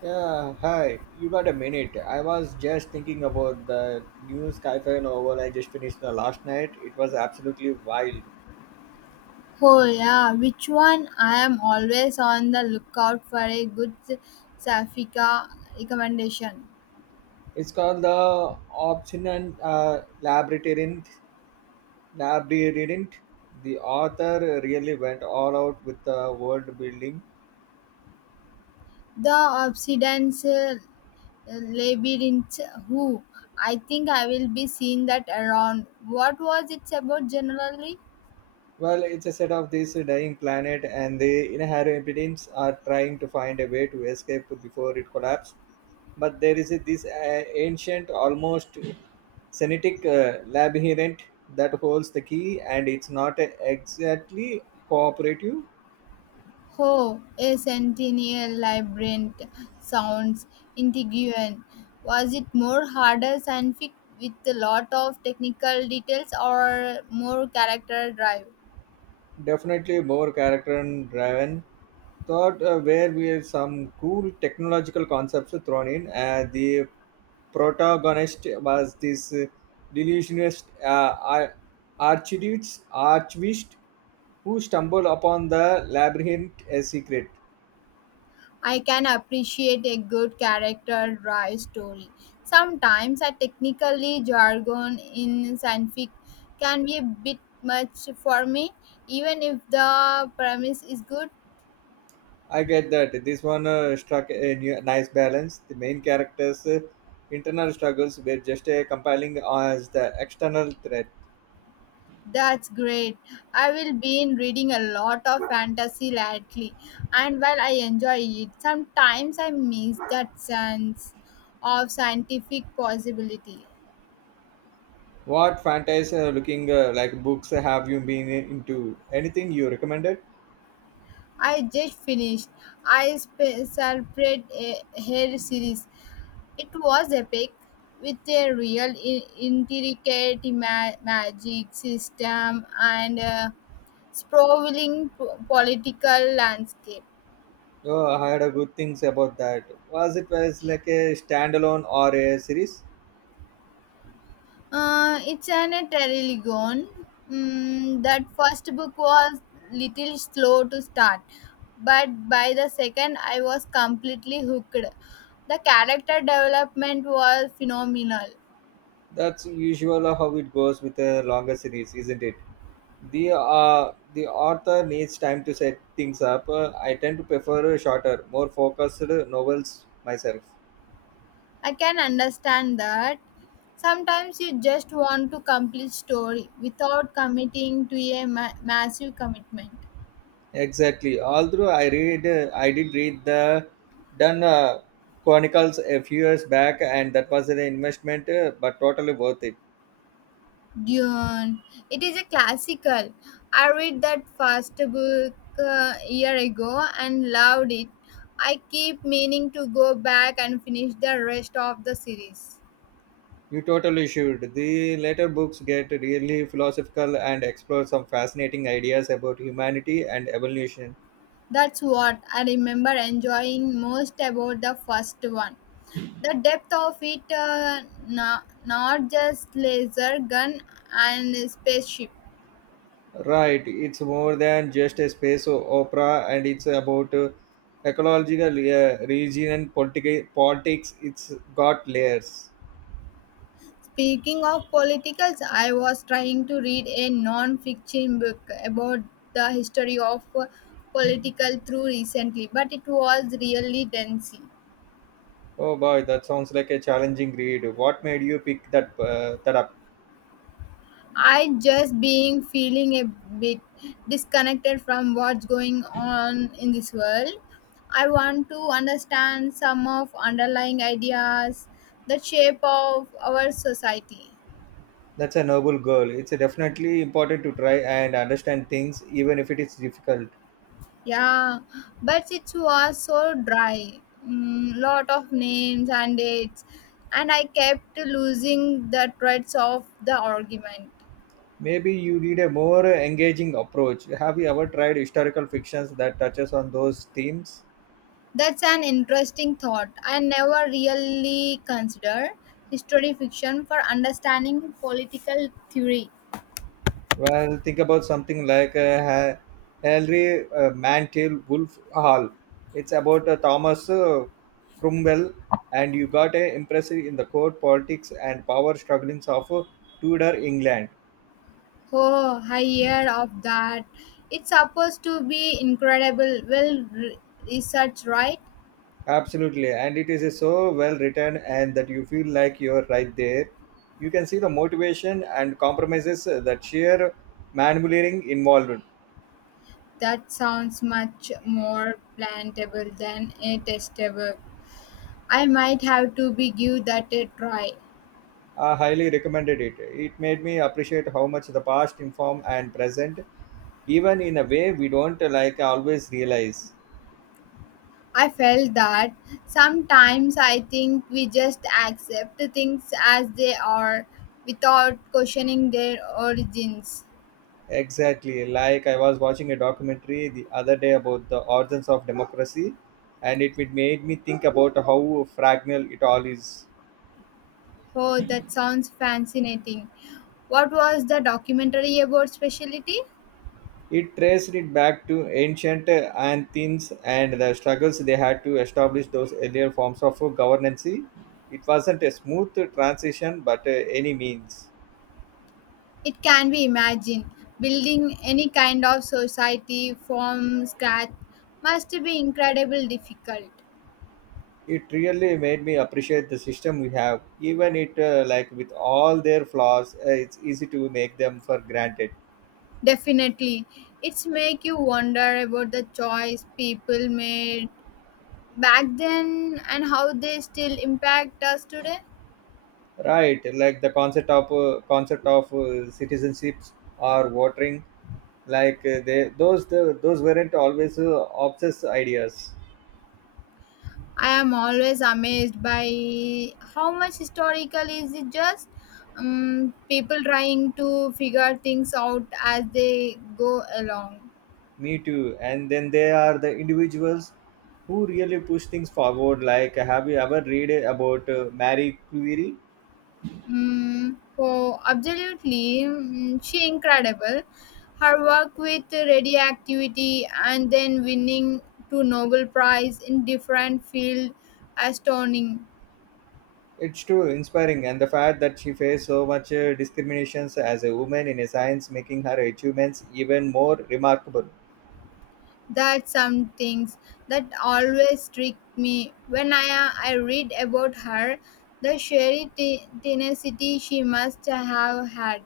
Yeah, hi. You got a minute? I was just thinking about the new sci-fi novel I just finished the last night. It was absolutely wild. Oh yeah, which one? I am always on the lookout for a good Safika recommendation. It's called The Obstinate Labyrinth. Labyrinth. The author really went all out with the world building. The Obsidian's Labyrinth Who. I think I will be seeing that around. What was it about generally? Well, it's a set of this dying planet, and the inhabitants are trying to find a way to escape before it collapses. But there is this ancient, almost Senitic labyrinth that holds the key, and it's not exactly cooperative. Oh, a centennial labyrinth sounds intriguing. Was it more harder scientific with a lot of technical details or more character drive? Definitely more character and driven. Thought where we have some cool technological concepts thrown in. The protagonist was this delusionist ar- archduke, archpriest, who stumbled upon the labyrinth a secret. I can appreciate a good character drive story. Sometimes a technically jargon in science fic can be a bit much for me, even if the premise is good. I get that. This one struck a new, nice balance. The main character's internal struggles were just compelling as the external threat. That's great. I will be in reading a lot of fantasy lately, and while I enjoy it, sometimes I miss that sense of scientific possibility. What fantasy looking like books have you been into? Anything you recommended? I just finished separate a hair series. It was epic, with a real intricate magic system and a sprawling political landscape. Oh, I had a good things about that. Was it was like a standalone or a series? It's an Terrelligon. Mm, that first book was little slow to start, but by the second, I was completely hooked. The character development was phenomenal. That's usual how it goes with a longer series, isn't it? The author needs time to set things up. I tend to prefer shorter, more focused novels myself. I can understand that. Sometimes you just want to complete story without committing to a massive commitment. Exactly. Although I did read the Dun Chronicles a few years back, and that was an investment, but totally worth it. Dune. It is a classical. I read that first book a year ago and loved it. I keep meaning to go back and finish the rest of the series. You totally should. The later books get really philosophical and explore some fascinating ideas about humanity and evolution. That's what I remember enjoying most about the first one. The depth of it, not just laser gun and spaceship. Right, it's more than just a space opera, and it's about ecological region and politics. It's got layers. Speaking of politicals, I was trying to read a non-fiction book about the history of political through recently, but it was really dense. Oh boy, that sounds like a challenging read. What made you pick that up? I just being feeling a bit disconnected from what's going on in this world. I want to understand some of underlying ideas, the shape of our society. That's a noble goal. It's definitely important to try and understand things, even if it is difficult. Yeah, but it was so dry. Mm, lot of names and dates, and I kept losing the threads of the argument. Maybe you need a more engaging approach. Have you ever tried historical fictions that touches on those themes? That's an interesting thought. I never really considered history fiction for understanding political theory. Well, think about something like Henry Mantel Wolf Hall. It's about Thomas Cromwell, and you got a impressive in the court politics and power strugglings of Tudor England. Oh, I hear of that. It's supposed to be incredible. Well, re- research, right? Absolutely, and it is so well written, and that you feel like you're right there. You can see the motivation and compromises that sheer maneuvering involved. That sounds much more plantable than a test. I might have to be give that a try. I highly recommended it. It made me appreciate how much the past inform and present even in a way we don't like always realize. I felt that sometimes I think we just accept things as they are without questioning their origins. Exactly, like I was watching a documentary the other day about the origins of democracy, and it made me think about how fragile it all is. Oh, that sounds fascinating. What was the documentary about speciality? It traced it back to ancient Athens and the struggles they had to establish those earlier forms of governance. It wasn't a smooth transition but any means. It can be imagined. Building any kind of society from scratch must be incredibly difficult. It really made me appreciate the system we have. Even it like with all their flaws, it's easy to make them for granted. Definitely. It's make you wonder about the choice people made back then and how they still impact us today. Right, like the concept of citizenships or voting, like those weren't always obsessed ideas. I am always amazed by how much historical is it just people trying to figure things out as they go along. Me too. And then there are the individuals who really push things forward. Like, have you ever read about Marie Curie? Mm, so absolutely, mm, she incredible. Her work with radioactivity and then winning two Nobel Prize in different field, astounding. It's true, inspiring, and the fact that she faced so much discriminations as a woman in a science, making her achievements even more remarkable. That's some things that always trick me. When I read about her, the sheer tenacity she must have had.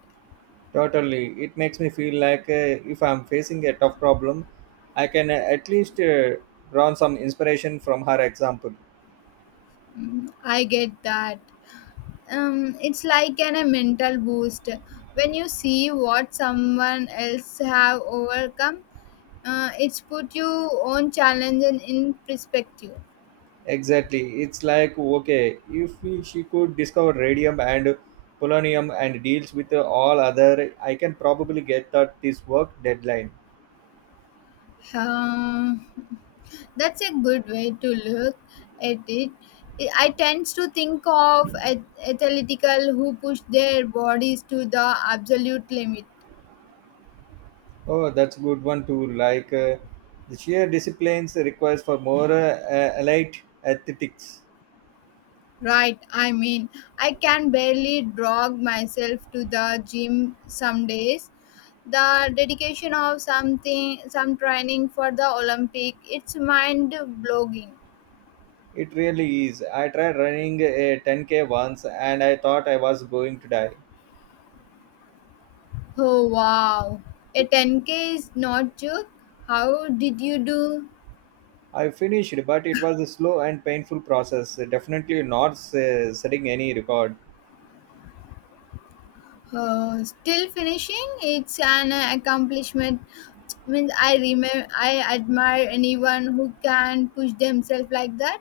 Totally, it makes me feel like if I'm facing a tough problem, I can at least draw some inspiration from her example. Mm, I get that. It's like a mental boost. When you see what someone else have overcome, it's put your own challenge in perspective. Exactly, it's like okay, if she could discover radium and polonium and deals with all other, I can probably get that this work deadline. Um, That's a good way to look at it. I tend to think of athletical who push their bodies to the absolute limit. Oh, that's good one too. Like the sheer disciplines requires for more elite athletics. Right, I mean, I can barely drag myself to the gym some days. The dedication of something, some training for the Olympic, it's mind blogging. It really is. I tried running a 10K once and I thought I was going to die. Oh wow, a 10K is not joke. How did you do? I finished, but it was a slow and painful process. Definitely not setting any record. Still finishing it's an accomplishment means I remember I admire anyone who can push themselves like that.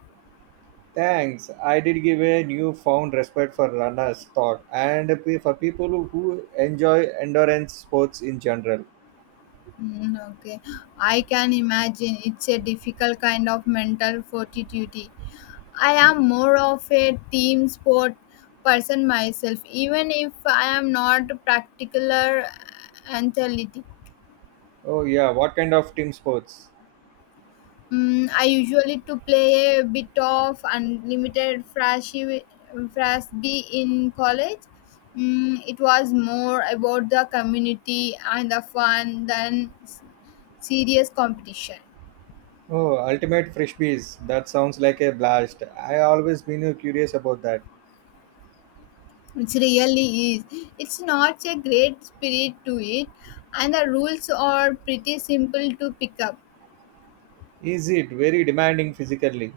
Thanks. I did give a newfound respect for runners' thought and for people who enjoy endurance sports in general. Mm, okay, I can imagine it's a difficult kind of mental fortitude. I am more of a team sport person myself, even if I am not a particular athlete. Oh yeah, what kind of team sports? Mm, I usually to play a bit of unlimited frisbee in college. Mm, it was more about the community and the fun than serious competition. Oh, Ultimate Frisbees. That sounds like a blast. I always been curious about that. It really is. It's not a great spirit to it, and the rules are pretty simple to pick up. Is it very demanding physically?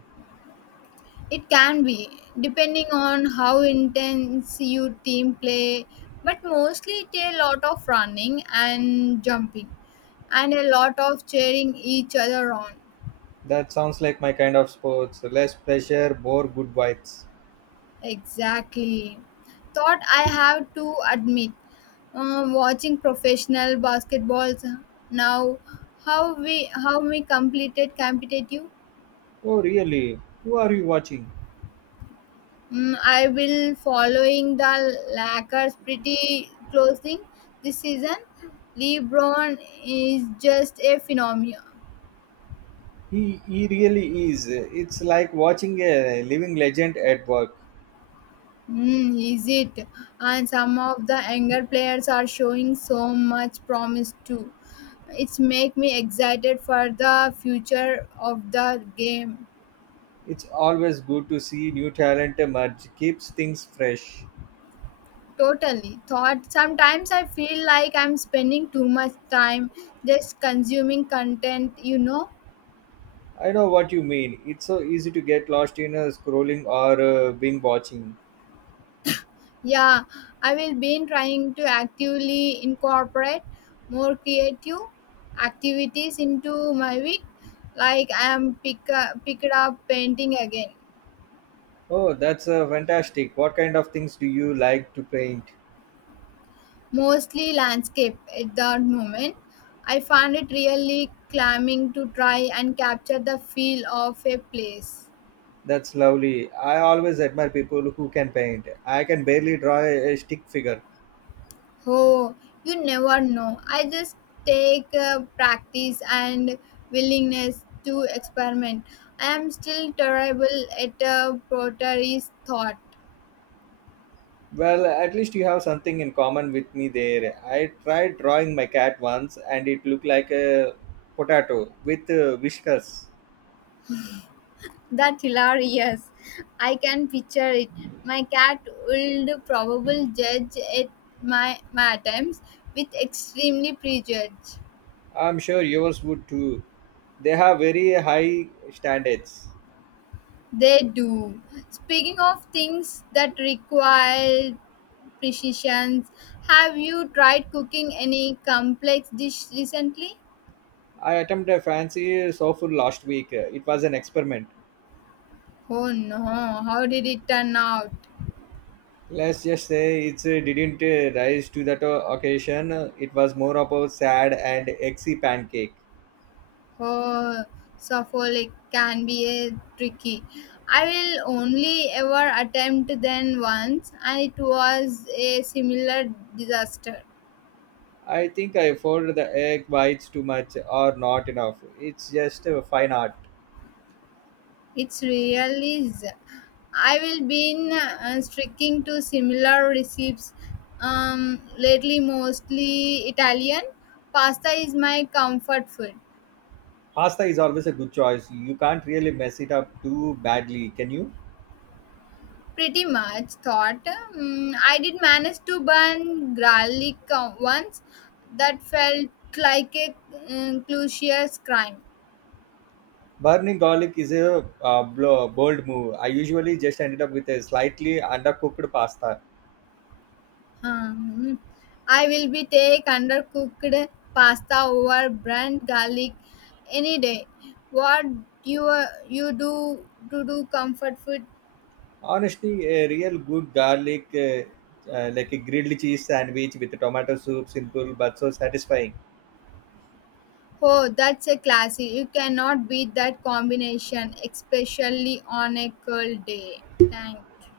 It can be, depending on how intense your team play, but mostly it's a lot of running and jumping and a lot of cheering each other on. That sounds like my kind of sports. Less pressure, more good vibes. Exactly. Thought I have to admit, watching professional basketballs now, how we completed competitive. Oh, really? Who are you watching? Mm, I will following the Lakers pretty closely this season. LeBron is just a phenomenon. He really is. It's like watching a living legend at work. Mm, is it? And some of the younger players are showing so much promise too. It's make me excited for the future of the game. It's always good to see new talent emerge, keeps things fresh. Totally. Thought sometimes I feel like I'm spending too much time just consuming content. I know what you mean. It's so easy to get lost in scrolling or being watching. Yeah, I will be trying to actively incorporate more creative activities into my week. Like I am picked up painting again, Oh, that's fantastic. What kind of things do you like to paint? mostly landscape at that moment. I found it really calming to try and capture the feel of a place. That's lovely. I always admire people who can paint. I can barely draw a stick figure. Oh, you never know. I just take practice and willingness to experiment. I am still terrible at a pottery's thought. Well, at least you have something in common with me there. I tried drawing my cat once and it looked like a potato with whiskers. That's hilarious. I can picture it. My cat would probably judge at my attempts with extremely prejudice. I'm sure yours would too. They have very high standards. They do. Speaking of things that require precisions. Have you tried cooking any complex dish recently? I attempted a fancy sofa last week. It was an experiment. Oh no, how did it turn out? Let's just say it didn't rise to that occasion. It was more of a sad and eggsy pancake. Oh, Suffolk can be a tricky. I will only ever attempt then once, and it was a similar disaster. I think I folded the egg whites too much or not enough. It's just a fine art. It's really is. I will been sticking to similar recipes lately, mostly Italian. Pasta is my comfort food. Pasta is always a good choice. You can't really mess it up too badly, can you? Pretty much thought I did manage to burn garlic once. That felt like a crucial crime. Burning garlic is a bold move. I usually just ended up with a slightly undercooked pasta. Um, I will be take undercooked pasta over brand garlic any day. What you you do to do comfort food? Honestly, a real good garlic, like a grilled cheese sandwich with tomato soup, simple but so satisfying. Oh, that's a classy. You cannot beat that combination, especially on a cold day. Thank you.